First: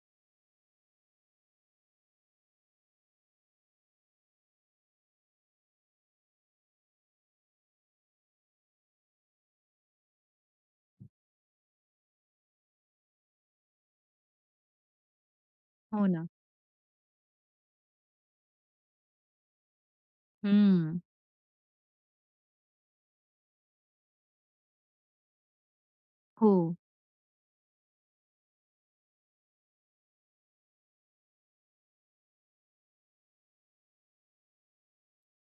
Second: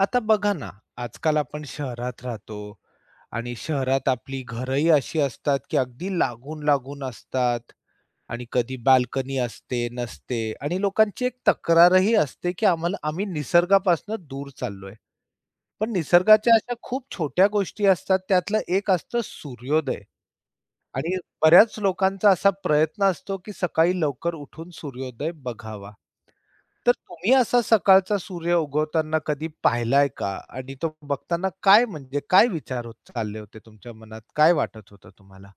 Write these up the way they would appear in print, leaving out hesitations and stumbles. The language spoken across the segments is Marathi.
आता बघा ना, आजकाल आपण शहरात राहतो आणि शहरात आपली घरही अशी असतात, की अगदी लागून-लागून असतात आणि कधी बाल्कनी असते, नसते आणि लोकांची एक तक्रारही असते, की आम्ही निसर्गापासून दूर चाललोय. पण हो ना. निसर्गाच्या अशा खूप छोट्या गोष्टी असतात, त्यातलं एक असतं सूर्योदय हं. आणि बऱ्याच लोकांचा असा प्रयत्न असतो, की सकाळी लवकर उठून सूर्योदय बघावा. हो. तर तुम्ही असा सकाळचा सूर्य उगवताना कधी पाहिलाय का? आणि तो बघताना काय विचार होत चालले होते तुमच्या मनात? काय वाटत होतं तुम्हाला?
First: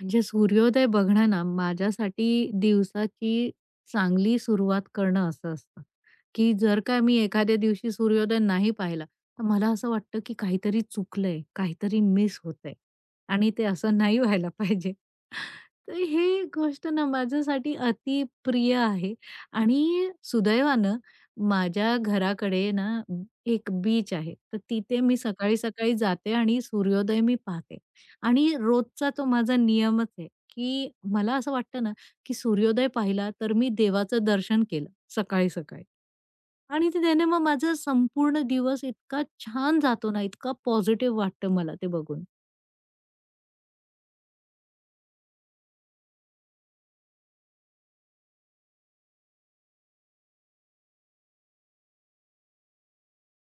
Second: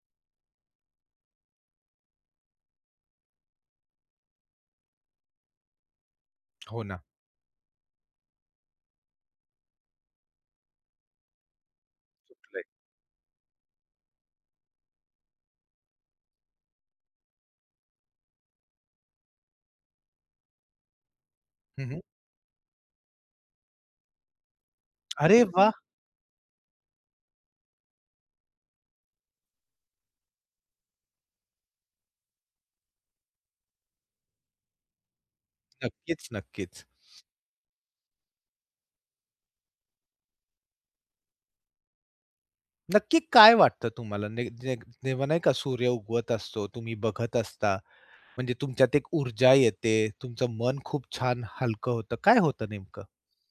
म्हणजे सूर्योदय बघणं ना माझ्यासाठी दिवसाची चांगली सुरुवात करणं असं असतं, की जर हो का ना. मी एखाद्या दिवशी सूर्योदय नाही पाहिला, तर मला असं वाटतं की काहीतरी चुकलंय, काहीतरी मिस सुचलंय. होतंय आणि ते असं नाही व्हायला पाहिजे. तर ही गोष्ट ना माझ्यासाठी अति प्रिय आहे आणि सुदैवानं माझ्या हं, घराकडे ना एक बीच आहे. तर तिथे मी अरे वाह! सकाळी-सकाळी जाते आणि सूर्योदय मी पाहते. आणि रोजचा तो माझा नियमच आहे, की मला असं वाटतं ना, की सूर्योदय पाहिला तर मी देवाचं दर्शन केलं सकाळी-सकाळी. नक्कीच, नक्कीच. आणि ते त्याने मग माझा संपूर्ण दिवस इतका छान जातो ना, इतका पॉझिटिव्ह वाटतं मला ते बघून. नक्की काय वाटतं तुम्हाला? ने जे जेव्हा नाही का सूर्य उगवत असतो, तुम्ही बघत असता, म्हणजे तुमच्यात एक ऊर्जा येते, तुमचं मन खूप छान हलकं होतं. काय होतं नेमकं?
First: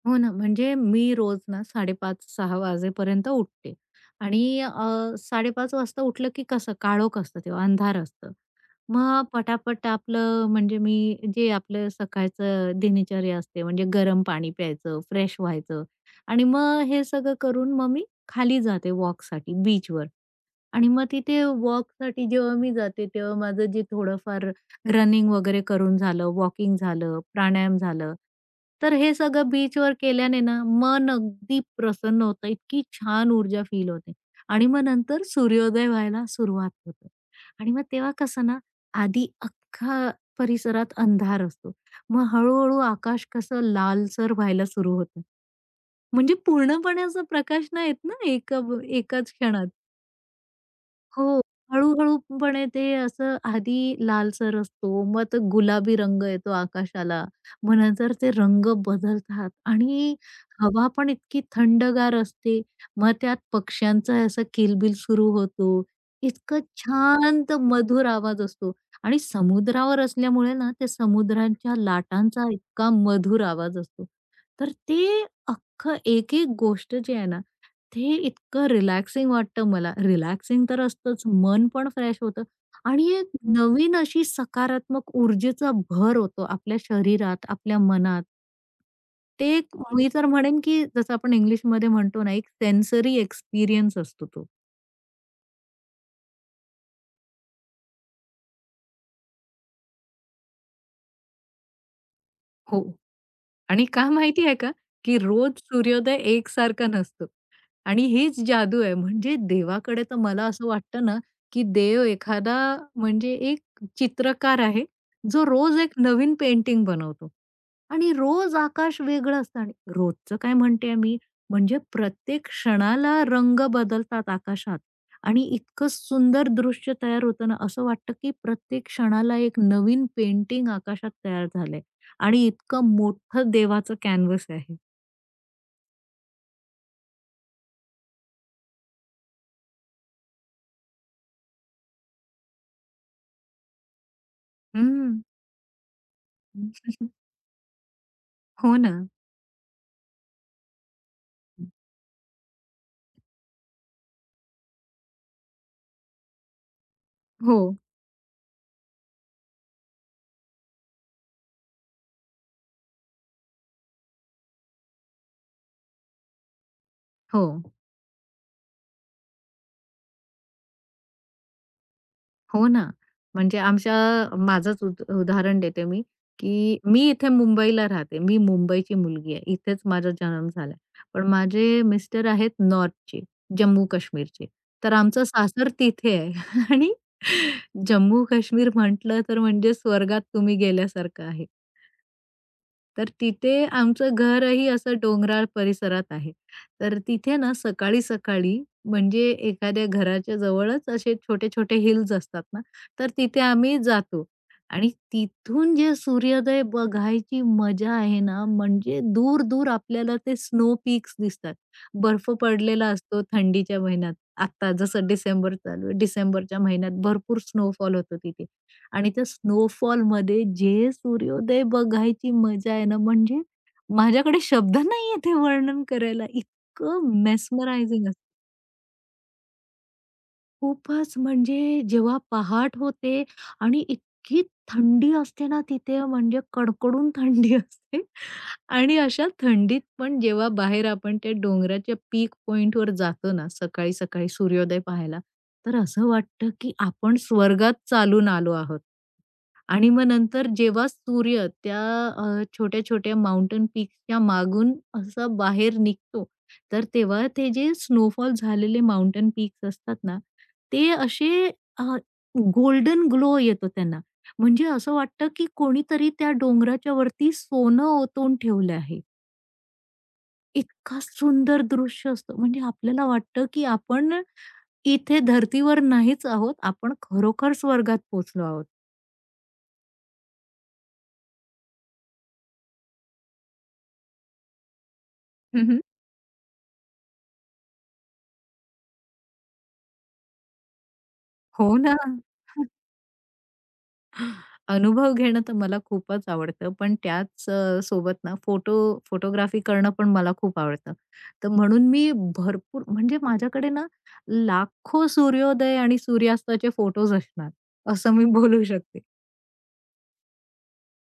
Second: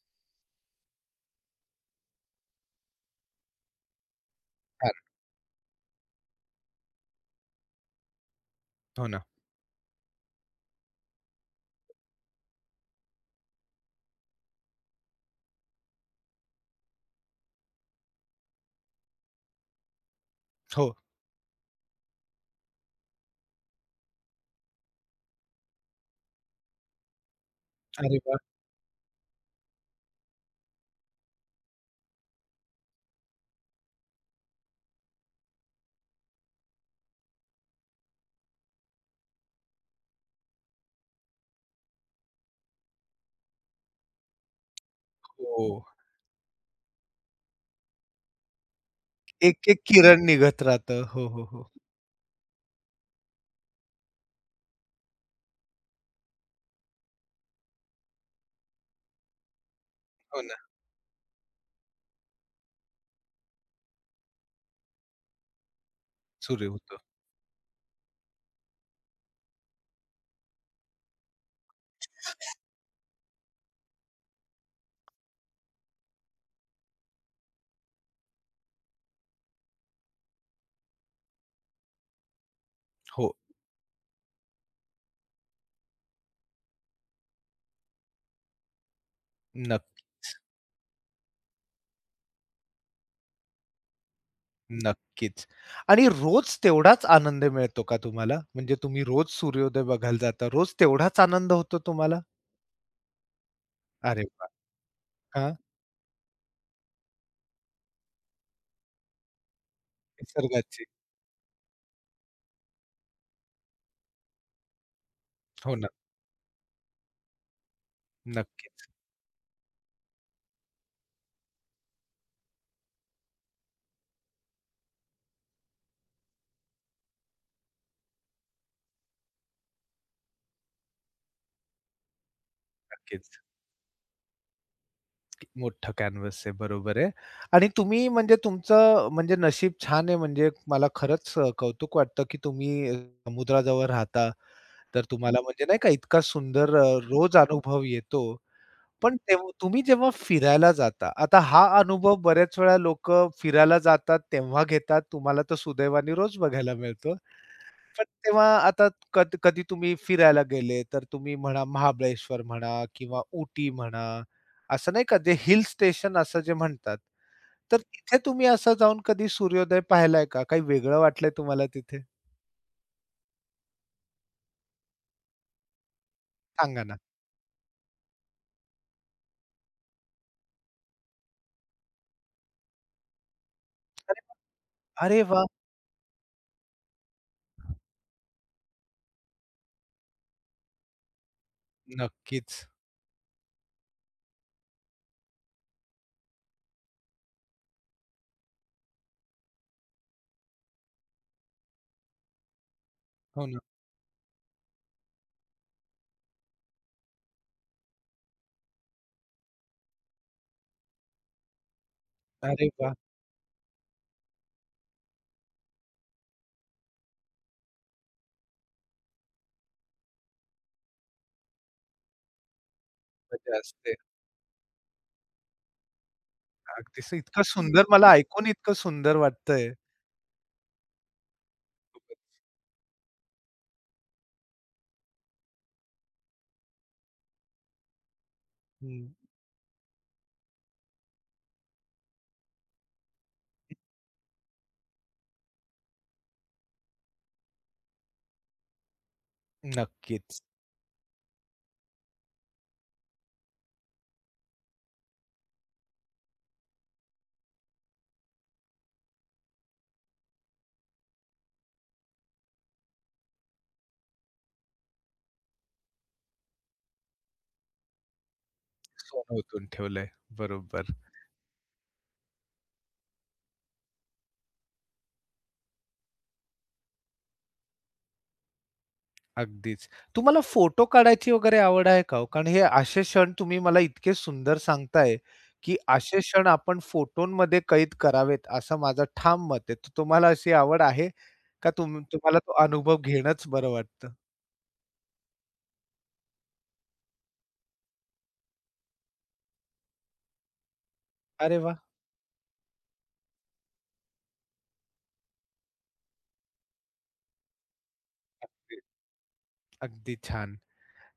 हो ना. म्हणजे मी रोज ना 5:30-6:00 वाजेपर्यंत उठते आणि छान. 5:30 वाजता उठलं की कसं काळोख असतं तेव्हा, अंधार असतं. हो ना. मग पटापट आपलं म्हणजे मी जे आपलं सकाळचं दिनचर्या असते म्हणजे गरम पाणी प्यायचं, फ्रेश व्हायचं आणि मग हे सगळं करून मग मी खाली जाते वॉकसाठी बीचवर. आणि हो. मग तिथे वॉकसाठी जेव्हा मी जाते, तेव्हा माझं जे थोडंफार रनिंग वगैरे करून झालं, वॉकिंग झालं, प्राणायाम झालं. अरे वाह! तर हे सगळं बीचवर केल्याने ना, मन अगदी प्रसन्न होतं. इतकी छान ऊर्जा फील होते आणि मग नंतर सूर्योदय व्हायला सुरुवात होते. आणि मग तेव्हा कसं ना, आधी अख्खा परिसरात अंधार असतो. मग हळू आकाश कसं लालसर व्हायला सुरू होतं. हो. म्हणजे पूर्णपणे असा प्रकाश नाही येत ना, एका एकाच क्षणात. एक-एक किरण निघत राहतं. हो, हो. हो, हो. हळू-हळूपणे ते असं आधी लालसर असतो, मग तो गुलाबी रंग येतो आकाशाला. मग नंतर ते रंग बदलतात आणि हो ना. हवा पण इतकी थंडगार असते. मग त्यात पक्ष्यांचा असा किलबिल सुरू होतो. इतकं सुरू होतो. शांत मधुर आवाज असतो आणि समुद्रावर असल्यामुळे ना, त्या समुद्राच्या लाटांचा इतका मधुर आवाज असतो. तर ते अख्खं एक-एक गोष्ट जी आहे ना, ते इतकं रिलॅक्सिंग वाटतं मला. रिलॅक्सिंग तर असतंच, मन पण फ्रेश होतं आणि एक हो. नवीन अशी सकारात्मक ऊर्जेचा भर होतो आपल्या शरीरात, आपल्या मनात. ते एक नक्क मी तर म्हणेन, की जसं आपण इंग्लिशमध्ये म्हणतो ना, एक सेन्सरी एक्सपिरियन्स असतो तो. नक्कीच. आणि रोज तेवढाच आनंद मिळतो का तुम्हाला? म्हणजे तुम्ही रोज सूर्योदय बघायला जाता, रोज तेवढाच आनंद होतो तुम्हाला? हो. आणि का अरे माहिती वाह! आहे का, की रोज हां, सूर्योदय एकसारखा नसतो आणि हीच जादू आहे. म्हणजे देवाकडे तर मला असं निसर्गाची. वाटतं ना, की देव एखादा म्हणजे एक चित्रकार आहे, जो हो रोज ना. एक नवीन पेंटिंग बनवतो आणि रोज नक्कीच, आकाश वेगळं असतं आणि रोजचं काय म्हणते मी, म्हणजे प्रत्येक क्षणाला रंग बदलतात आकाशात आणि इतकं सुंदर दृश्य तयार होतं ना, असं वाटतं की प्रत्येक क्षणाला एक नवीन पेंटिंग आकाशात तयार झालंय. आणि इतकं नक्कीच. मोठं देवाचं कॅनव्हास आहे. मोठं कॅनव्हास आहे, बरोबर आहे. आणि तुम्ही म्हणजे तुमचं म्हणजे नशीब छान आहे म्हणजे मला खरंच कौतुक वाटतं, की तुम्ही समुद्राजवळ राहता, तर हं. तुम्हाला म्हणजे नाही का इतका सुंदर रोज अनुभव येतो. हो ना. पण तेव्हा तुम्ही जेव्हा फिरायला जाता, आता हा अनुभव बऱ्याच वेळा लोकं फिरायला जातात तेव्हा घेतात. तुम्हाला तर सुदैवाने रोज बघायला मिळतो. हो, पण तेव्हा आता कधी तुम्ही फिरायला गेले, तर तुम्ही म्हणा महाबळेश्वर म्हणा किंवा उटी म्हणा, असं नाही का जे हिल स्टेशन असं जे म्हणतात. हो, तर तिथे तुम्ही असं जाऊन कधी सूर्योदय पाहिलाय का? काही वेगळं वाटलंय तुम्हाला तिथे? हो ना. म्हणजे आमच्या माझंच उद उदाहरण देते मी, की सांगा ना. मी इथे मुंबईला राहते. मी मुंबईची मुलगी आहे. इथेच माझा जन्म झाला. पण माझे मिस्टर आहेत नॉर्थचे, जम्मू काश्मीरचे. तर अरे आमचं वाह! सासर तिथे आहे आणि जम्मू काश्मीर म्हटलं तर म्हणजे स्वर्गात तुम्ही गेल्यासारखं आहे. नक्कीच. तर तिथे आमचं घरही असं डोंगराळ परिसरात आहे. तर तिथे ना सकाळी-सकाळी म्हणजे एखाद्या घराच्या जवळच असे छोटे-छोटे हिल्स असतात ना, तर तिथे हो ना. आम्ही जातो आणि तिथून जे सूर्योदय बघायची मजा आहे ना, म्हणजे दूर-दूर आपल्याला ते स्नो पीक्स दिसतात. बर्फ अरे पडलेला वाह! असतो थंडीच्या महिन्यात. आत्ता जसं डिसेंबर चालू आहे. डिसेंबरच्या महिन्यात भरपूर स्नोफॉल होतो तिथे. आणि त्या स्नोफॉलमध्ये जे सूर्योदय बघायची मजा आहे ना, म्हणजे मजा असते. माझ्याकडे शब्द नाहीये ते वर्णन करायला. अगदीच इतकं इतकं सुंदर, मेस्मरायझिंग मला असतं. ऐकून इतकं सुंदर वाटतंय. खूपच म्हणजे जेव्हा पहाट होते आणि इतकी थंडी असते ना तिथे, म्हणजे कडकडून थंडी असते आणि हं, अशा थंडीत पण जेव्हा बाहेर आपण त्या डोंगराच्या पीक पॉइंटवर जातो ना, सकाळी-सकाळी सूर्योदय पाहायला, तर असं वाटतं की आपण स्वर्गात चालून आलो आहोत. आणि मग नक्कीच. नंतर जेव्हा सूर्य त्या छोट्या-छोट्या माउंटन पीक्सच्या मागून असा बाहेर निघतो, तर तेव्हा ते जे स्नोफॉल झालेले माउंटन पीक्स असतात ना, ते असे गोल्डन ग्लो येतो त्यांना. म्हणजे असं वाटतं, की कोणीतरी त्या डोंगराच्या वरती सोनं ओतून ठेवलं आहे. सोनं ओतून ठेवलंय. बरोबर, इतका सुंदर दृश्य असतं. म्हणजे आपल्याला वाटतं, की आपण इथे धर्तीवर नाहीच आहोत. आपण खरोखर स्वर्गात पोहोचलो आहोत. अगदीच. तुम्हाला फोटो काढायची वगैरे आवड आहे का हो? कारण हे असे क्षण तुम्ही मला इतके सुंदर सांगताय, की हं, असे क्षण आपण फोटोमध्ये कैद करावेत असं माझं ठाम मत आहे. तर तुम्हाला अशी आवड आहे का हो ना. तुम्हाला तो अनुभव घेणंच बरं वाटतं? अनुभव घेणं तर मला खूपच आवडतं, पण त्याच सोबत ना फोटोग्राफी करणं पण मला खूप आवडतं. तर अरे वाह! म्हणून मी भरपूर म्हणजे माझ्याकडे ना लाखो सूर्योदय आणि सूर्यास्ताचे फोटोज असणार, असं मी बोलू शकते. अगदी छान.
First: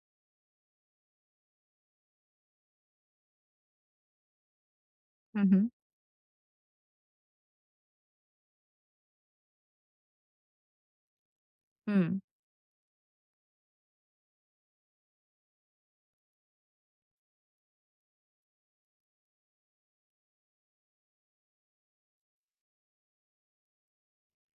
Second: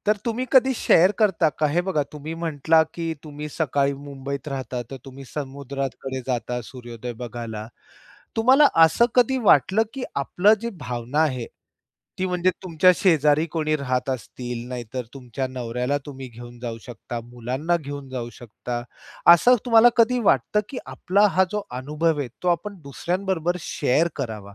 तर तुम्ही कधी शेअर करता का? हे बघा तुम्ही म्हटला, की तुम्ही सकाळी मुंबईत राहता, तर तुम्ही हं, हं. समुद्राकडे जाता सूर्योदय बघायला. तुम्हाला असं कधी वाटलं, की आपलं जी भावना आहे, हं. ती म्हणजे तुमच्या शेजारी कोणी राहत असतील, नाहीतर तुमच्या नवऱ्याला तुम्ही घेऊन जाऊ शकता, मुलांना घेऊन जाऊ शकता. असं तुम्हाला कधी वाटतं, की आपला हा जो अनुभव आहे, तो आपण दुसऱ्यांबरोबर शेअर करावा?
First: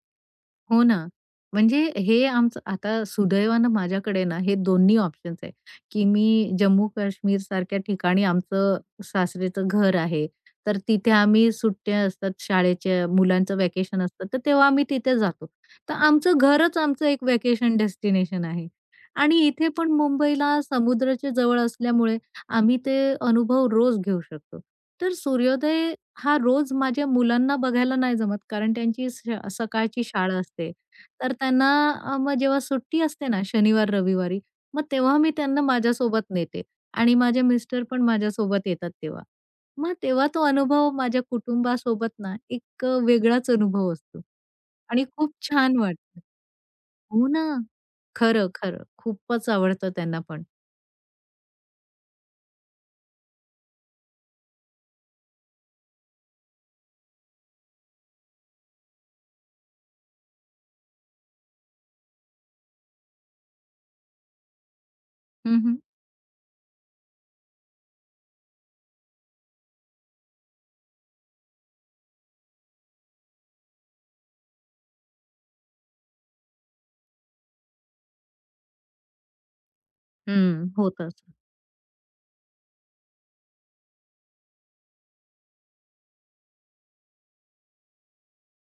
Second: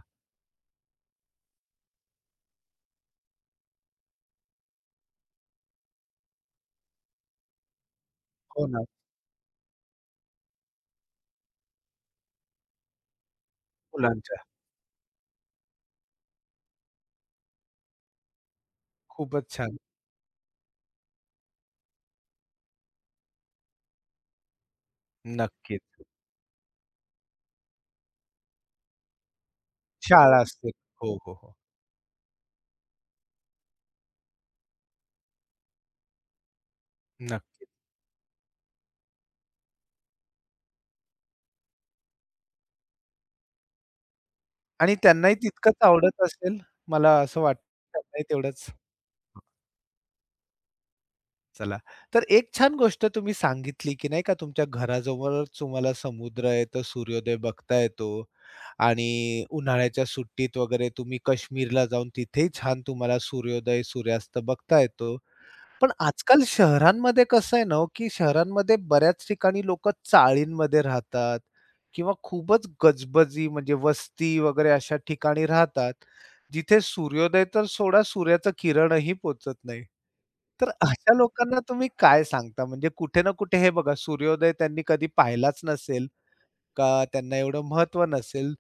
हो ना. म्हणजे हे आमचं आता सुदैवानं माझ्याकडे ना हे दोन्ही ऑप्शन्स आहे, की मी जम्मू-काश्मीर सारख्या ठिकाणी हो आमचं ना, सासरेचं घर आहे. तर तिथे आम्ही सुट्ट्या असतात शाळेच्या, मुलांचं व्हॅकेशन असतं, तर मुलांच्या. तेव्हा आम्ही तिथे जातो. तर आमचं घरच आमचं एक व्हॅकेशन डेस्टिनेशन आहे. आणि खूपच इथे छान. पण मुंबईला समुद्राच्या जवळ असल्यामुळे आम्ही ते अनुभव रोज घेऊ शकतो. तर सूर्योदय नक्कीच. हां, रोज माझ्या मुलांना बघायला नाही जमत, कारण त्यांची स सकाळची शाळा शाळा असते. असते. हो, तर हो, हो. त्यांना मग जेव्हा सुट्टी असते ना शनिवार, रविवारी, मग तेव्हा मी त्यांना माझ्यासोबत नेते आणि माझे नक्की. मिस्टर पण माझ्यासोबत येतात तेव्हा. मग तेव्हा तो अनुभव माझ्या कुटुंबासोबत ना एक वेगळाच अनुभव असतो आणि आणि खूप त्यांनाही तितकंच छान वाटतं. आवडत असेल, मला हो असं ना. वाटतं त्यांनाही खरं, तेवढंच. खरं. खूपच आवडतं त्यांना पण. चला, तर एक छान गोष्ट तुम्ही सांगितली, की नाही का तुमच्या घराजवळच तुम्हाला समुद्र आहे, तर सूर्योदय बघता येतो आणि उन्हाळ्याच्या सुट्टीत वगैरे तुम्ही काश्मीरला जाऊन तिथेही छान तुम्हाला सूर्योदय, सूर्यास्त बघता येतो. हं, हं. पण आजकाल शहरांमध्ये कसं आहे ना हो, की शहरांमध्ये बऱ्याच ठिकाणी लोक चाळींमध्ये राहतात किंवा खूपच गजबजी म्हणजे वस्ती वगैरे अशा ठिकाणी राहतात जिथे सूर्योदय तर सोडा, सूर्याचं किरणही पोचत नाही. तर हं, होतं. अशा लोकांना तुम्ही काय सांगता, म्हणजे कुठे ना कुठे हे बघा सूर्योदय त्यांनी कधी पाहिलाच नसेल का त्यांना एवढं महत्त्व नसेल,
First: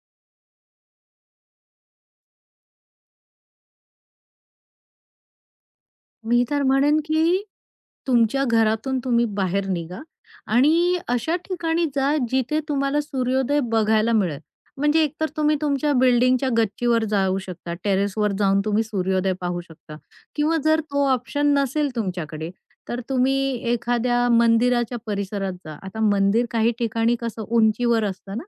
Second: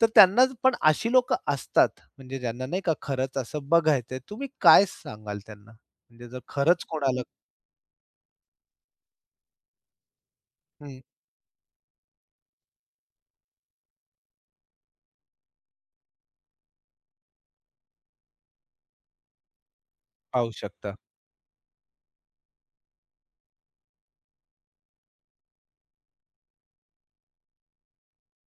तर त्यांना पण अशी लोकं असतात, म्हणजे ज्यांना नाही का खरंच असं बघायचंय. तुम्ही काय सांगाल त्यांना? म्हणजे जर मी तर खरंच म्हणेन, कोणाला की तुमच्या घरातून तुम्ही बाहेर निघा आणि हं, अशा ठिकाणी जा जिथे तुम्हाला सूर्योदय बघायला मिळेल. म्हणजे एकतर तुम्ही तुमच्या बिल्डिंगच्या गच्चीवर जाऊ शकता, टेरेसवर जाऊन तुम्ही सूर्योदय पाहू शकता पाहू किंवा जर शकता. तो ऑप्शन नसेल तुमच्याकडे, तर तुम्ही एखाद्या मंदिराच्या परिसरात जा. आता मंदिर काही ठिकाणी कसं उंचीवर असतं ना,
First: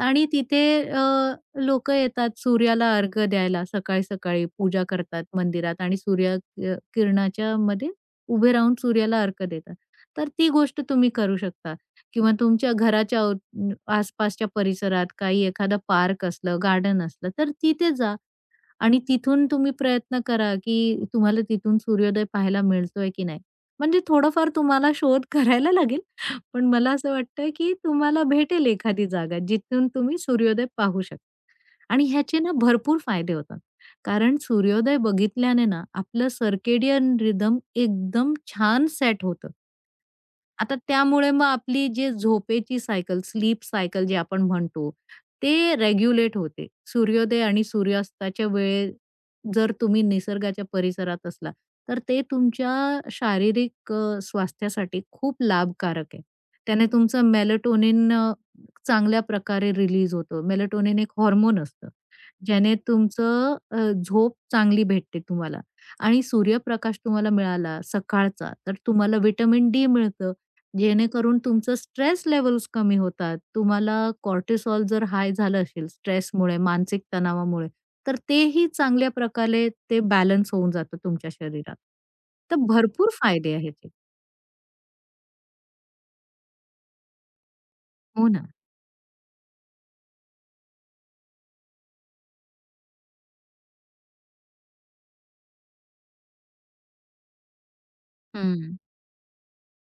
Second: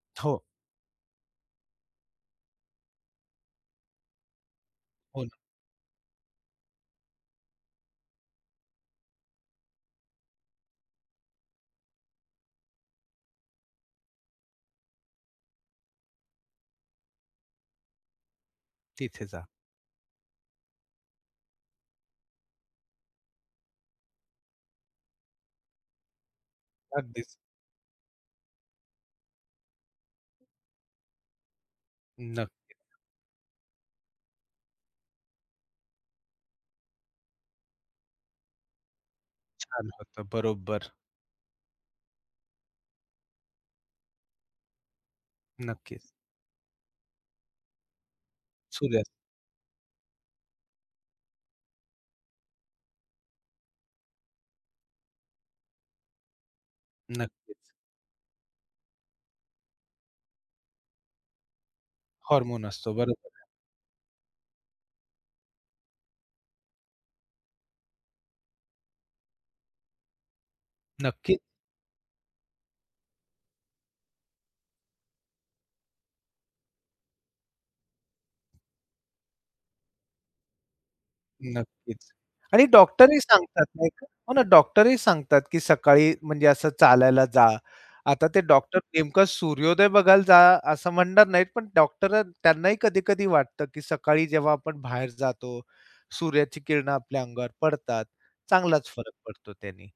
आणि हो, तिथे अ, लोकं येतात सूर्याला अर्घ्य द्यायला सकाळी-सकाळी पूजा हो करतात ना. मंदिरात आणि सूर्य किरणाच्या मध्ये उभे राहून सूर्याला अर्घ्य देतात. तर ती गोष्ट तुम्ही करू शकता किंवा तुमच्या घराच्या अव आसपासच्या परिसरात काही एखादा पार्क असलं, गार्डन असलं, तर तिथे जा आणि तिथे जा. तिथून तुम्ही प्रयत्न करा, की तुम्हाला तिथून सूर्योदय पाहायला मिळतोय की नाही. म्हणजे थोडंफार तुम्हाला शोध करायला लागेल. पण मला असं अगदीच. वाटतं, की तुम्हाला भेटेल एखादी जागा जिथून तुम्ही सूर्योदय पाहू शकता. आणि ह्याचे ना नक्की. भरपूर फायदे होतात. कारण सूर्योदय बघितल्याने ना आपलं सर्केडियन रिदम एकदम छान सेट होतं. छान होतं. आता बरोबर. त्यामुळे मग आपली जे झोपेची सायकल, स्लीप सायकल जे आपण म्हणतो, ते नक्कीच. रेग्युलेट होते. सूर्योदय आणि सूर्यास्ताच्या वेळेत सूर्यास्त. जर तुम्ही निसर्गाच्या परिसरात असला, तर ते तुमच्या शारीरिक स्वास्थ्यासाठी खूप लाभकारक आहे. त्याने तुमचं नक्कीच. मेलाटोनिन चांगल्या प्रकारे रिलीज होतं. मेलाटोनिन एक हार्मोन असतं, हॉर्मोन ज्याने असतो. बरोबर. तुमचं झोप चांगली भेटते तुम्हाला आणि सूर्यप्रकाश तुम्हाला मिळाला सकाळचा, तर तुम्हाला व्हिटॅमिन डी मिळतं. नक्की जेणेकरून तुमचं स्ट्रेस लेवल्स कमी होतात. तुम्हाला कॉर्टिसॉल जर हाय झालं असेल स्ट्रेसमुळे, मानसिक तणावामुळे, तर तेही चांगल्या प्रकारे ते बॅलन्स होऊन जातं तुमच्या शरीरात. नक्कीच. तर आणि भरपूर डॉक्टरही फायदे सांगतात आहेत नाही हे. का? हो ना, डॉक्टरही सांगतात, की सकाळी म्हणजे असं चालायला जा. आता हो ते ना. डॉक्टर नेमकं सूर्योदय बघायला जा असं म्हणणार नाहीत, पण डॉक्टर त्यांनाही कधी-कधी वाटतं, की सकाळी जेव्हा आपण बाहेर जातो, सूर्याची किरणं आपल्या अंगावर पडतात, हं. चांगलाच फरक पडतो त्यानी.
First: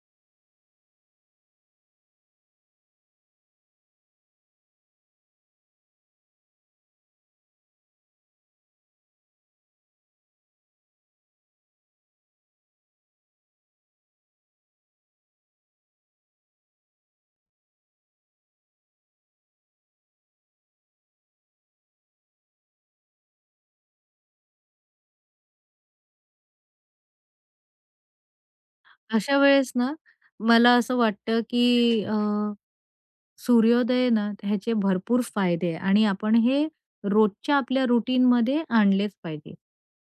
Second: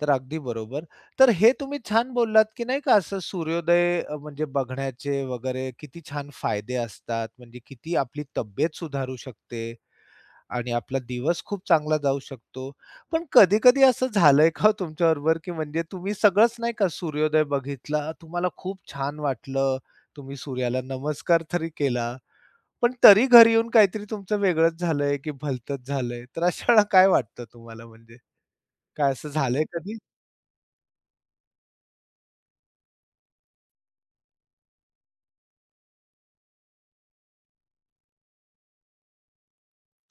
तर अगदी बरोबर. तर हे तुम्ही छान बोललात, की नाही का असं सूर्योदय म्हणजे बघण्याचे वगैरे किती छान फायदे असतात, म्हणजे किती आपली तब्येत सुधारू शकते. आणि आपला दिवस खूप चांगला जाऊ शकतो. पण कधी-कधी असं झालंय का हो तुमच्याबरोबर, की म्हणजे तुम्ही सगळंच नाही का सूर्योदय बघितला, तुम्हाला खूप छान वाटलं, तुम्ही सूर्याला नमस्कार तरी केला, पण तरी घरी येऊन काहीतरी तुमचं वेगळंच झालंय, की भलतंच झालंय. तर अशा वेळेला काय वाटतं तुम्हाला म्हणजे? काय असं अशा झालंय वेळेस ना, कधी? मला असं वाटतं की सूर्योदय ना ह्याचे भरपूर फायदे आहे आणि आपण हे रोजच्या आपल्या रुटीनमध्ये आणलेच पाहिजे.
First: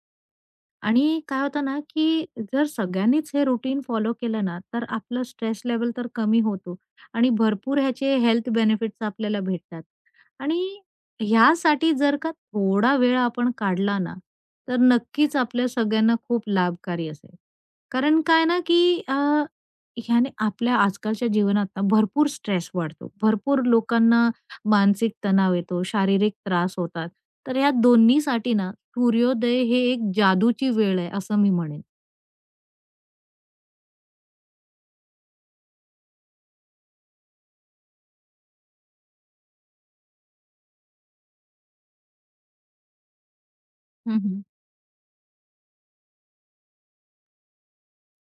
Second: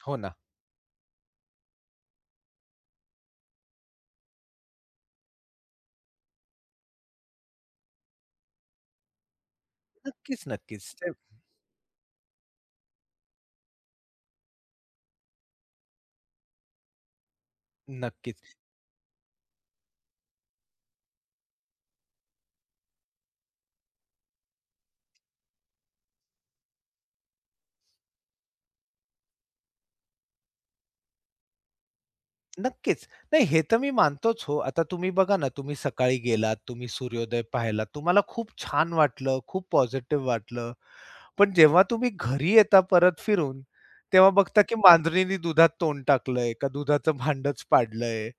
हो ना. आणि काय होतं ना, की जर सगळ्यांनीच हे रुटीन फॉलो केलं ना, तर आपलं स्ट्रेस लेव्हल तर कमी होतो आणि भरपूर ह्याचे हेल्थ बेनिफिट्स आपल्याला भेटतात. नक्कीच, आणि नक्कीच. ते ह्यासाठी जर का थोडा वेळ आपण काढला ना, तर नक्कीच आपल्या सगळ्यांना खूप लाभकारी असेल. कारण काय नक्कीच, ना, की ह्याने आपल्या आजकालच्या जीवनात ना भरपूर स्ट्रेस वाढतो. भरपूर लोकांना मानसिक तणाव येतो, शारीरिक त्रास होतात. तर या दोन्हीसाठी ना सूर्योदय हे एक जादूची वेळ आहे असं मी म्हणेन. नक्कीच. नाही, हे तर मी मानतोच हो. आता तुम्ही बघा ना, तुम्ही सकाळी गेलात, तुम्ही सूर्योदय पाहिलात, तुम्हाला खूप छान वाटलं, खूप पॉझिटिव्ह वाटलं. पण जेव्हा तुम्ही घरी येता परत फिरून, तेव्हा हं, बघता की मांजरीनी दुधात तोंड टाकलंय, का दुधाचं भांडच पाडलंय,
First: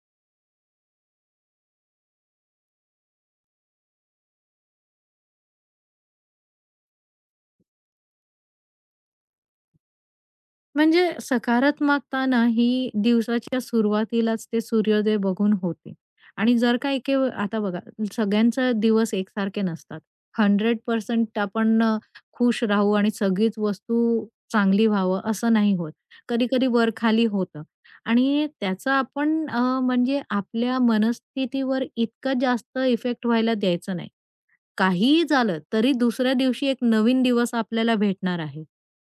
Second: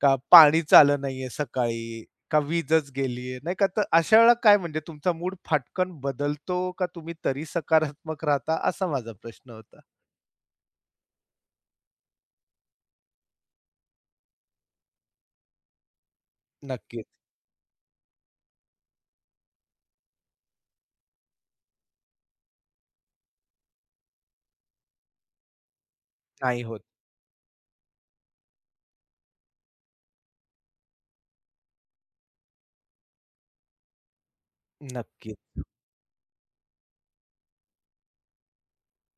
का पाणीच आलं नाहीये सकाळी, का वीजच गेलीये, नाही का? तर अशा वेळेला काय म्हणजे तुमचा मूड फाटकन बदलतो का तुम्ही तरी सकारात्मक राहता? असा माझा प्रश्न होता. म्हणजे सकारात्मकता ना ही दिवसाच्या सुरुवातीलाच ते सूर्योदय बघून होते. आणि जर का नक्कीच. एके आता बघा सगळ्यांचा दिवस एकसारखे नसतात. 100% आपण खुश राहू आणि सगळीच वस्तू चांगली व्हावं असं नाही होत. नाही कधी-कधी होत. वर-खाली होतं आणि त्याचा आपण म्हणजे आपल्या मनस्थितीवर इतकं जास्त इफेक्ट व्हायला द्यायचं नाही. काहीही नक्कीच, झालं तरी दुसऱ्या दिवशी एक नवीन दिवस आपल्याला भेटणार आहे.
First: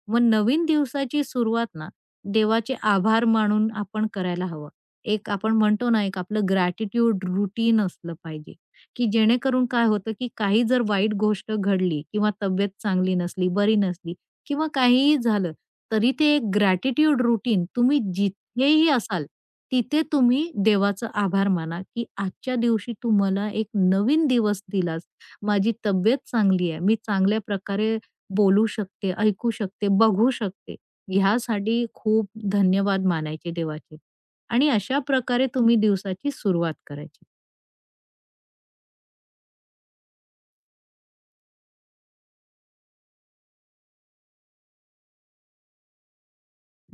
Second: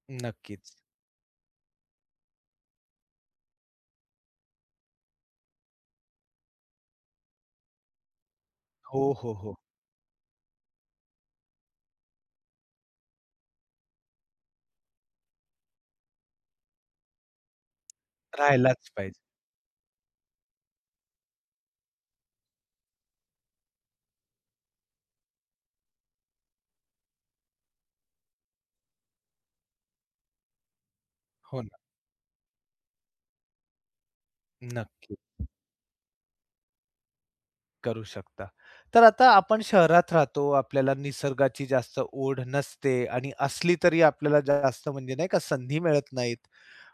मग नवीन नक्कीच. दिवसाची सुरुवात ना देवाचे आभार मानून आपण करायला हवं. एक आपण म्हणतो ना एक आपलं ग्रॅटिट्यूड रुटीन असलं पाहिजे, हो, की हो, हो. जेणेकरून काय होतं, की काही जर वाईट गोष्ट घडली किंवा तब्येत चांगली नसली, बरी नसली किंवा काहीही झालं, तरी ते एक ग्रॅटिट्यूड रुटीन तुम्ही राहायलाच जिथेही पाहिजे. असाल, तिथे तुम्ही देवाचं आभार माना, की आजच्या दिवशी तू मला एक नवीन दिवस दिलास. माझी तब्येत चांगली आहे. मी चांगल्या प्रकारे बोलू शकते, ऐकू शकते, बघू शकते. हो ना. ह्यासाठी खूप धन्यवाद मानायचे देवाचे आणि अशा नक्की. प्रकारे तुम्ही दिवसाची सुरुवात करायची. करू शकता. तर आता आपण शहरात राहतो, आपल्याला निसर्गाची जास्त ओढ नसते आणि असली तरी आपल्याला जास्त म्हणजे नाही का संधी मिळत नाहीत.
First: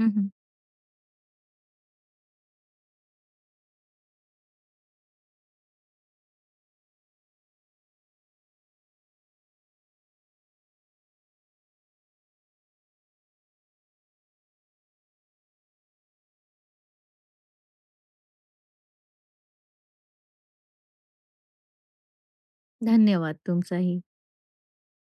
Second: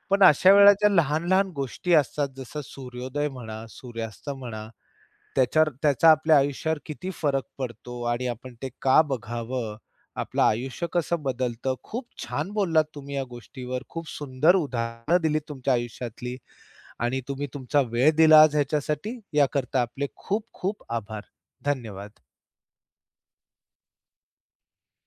हं, पण हं. अशा हो. ज्या लहान-लहान गोष्टी असतात जसं सूर्योदय म्हणा, सूर्यास्त म्हणा, त्याच्यावर त्याचा आपल्या आयुष्यावर किती फरक पडतो आणि आपण ते का बघावं? आपलं आयुष्य कसं बदलतं? खूप छान बोललात तुम्ही या गोष्टीवर. खूप सुंदर उदाहरणं दिलीत तुमच्या आयुष्यातली. आणि तुम्ही तुमचा वेळ दिला आज ह्याच्यासाठी, याकरता आपले खूप खूप आभार. धन्यवाद. धन्यवाद तुमचाही.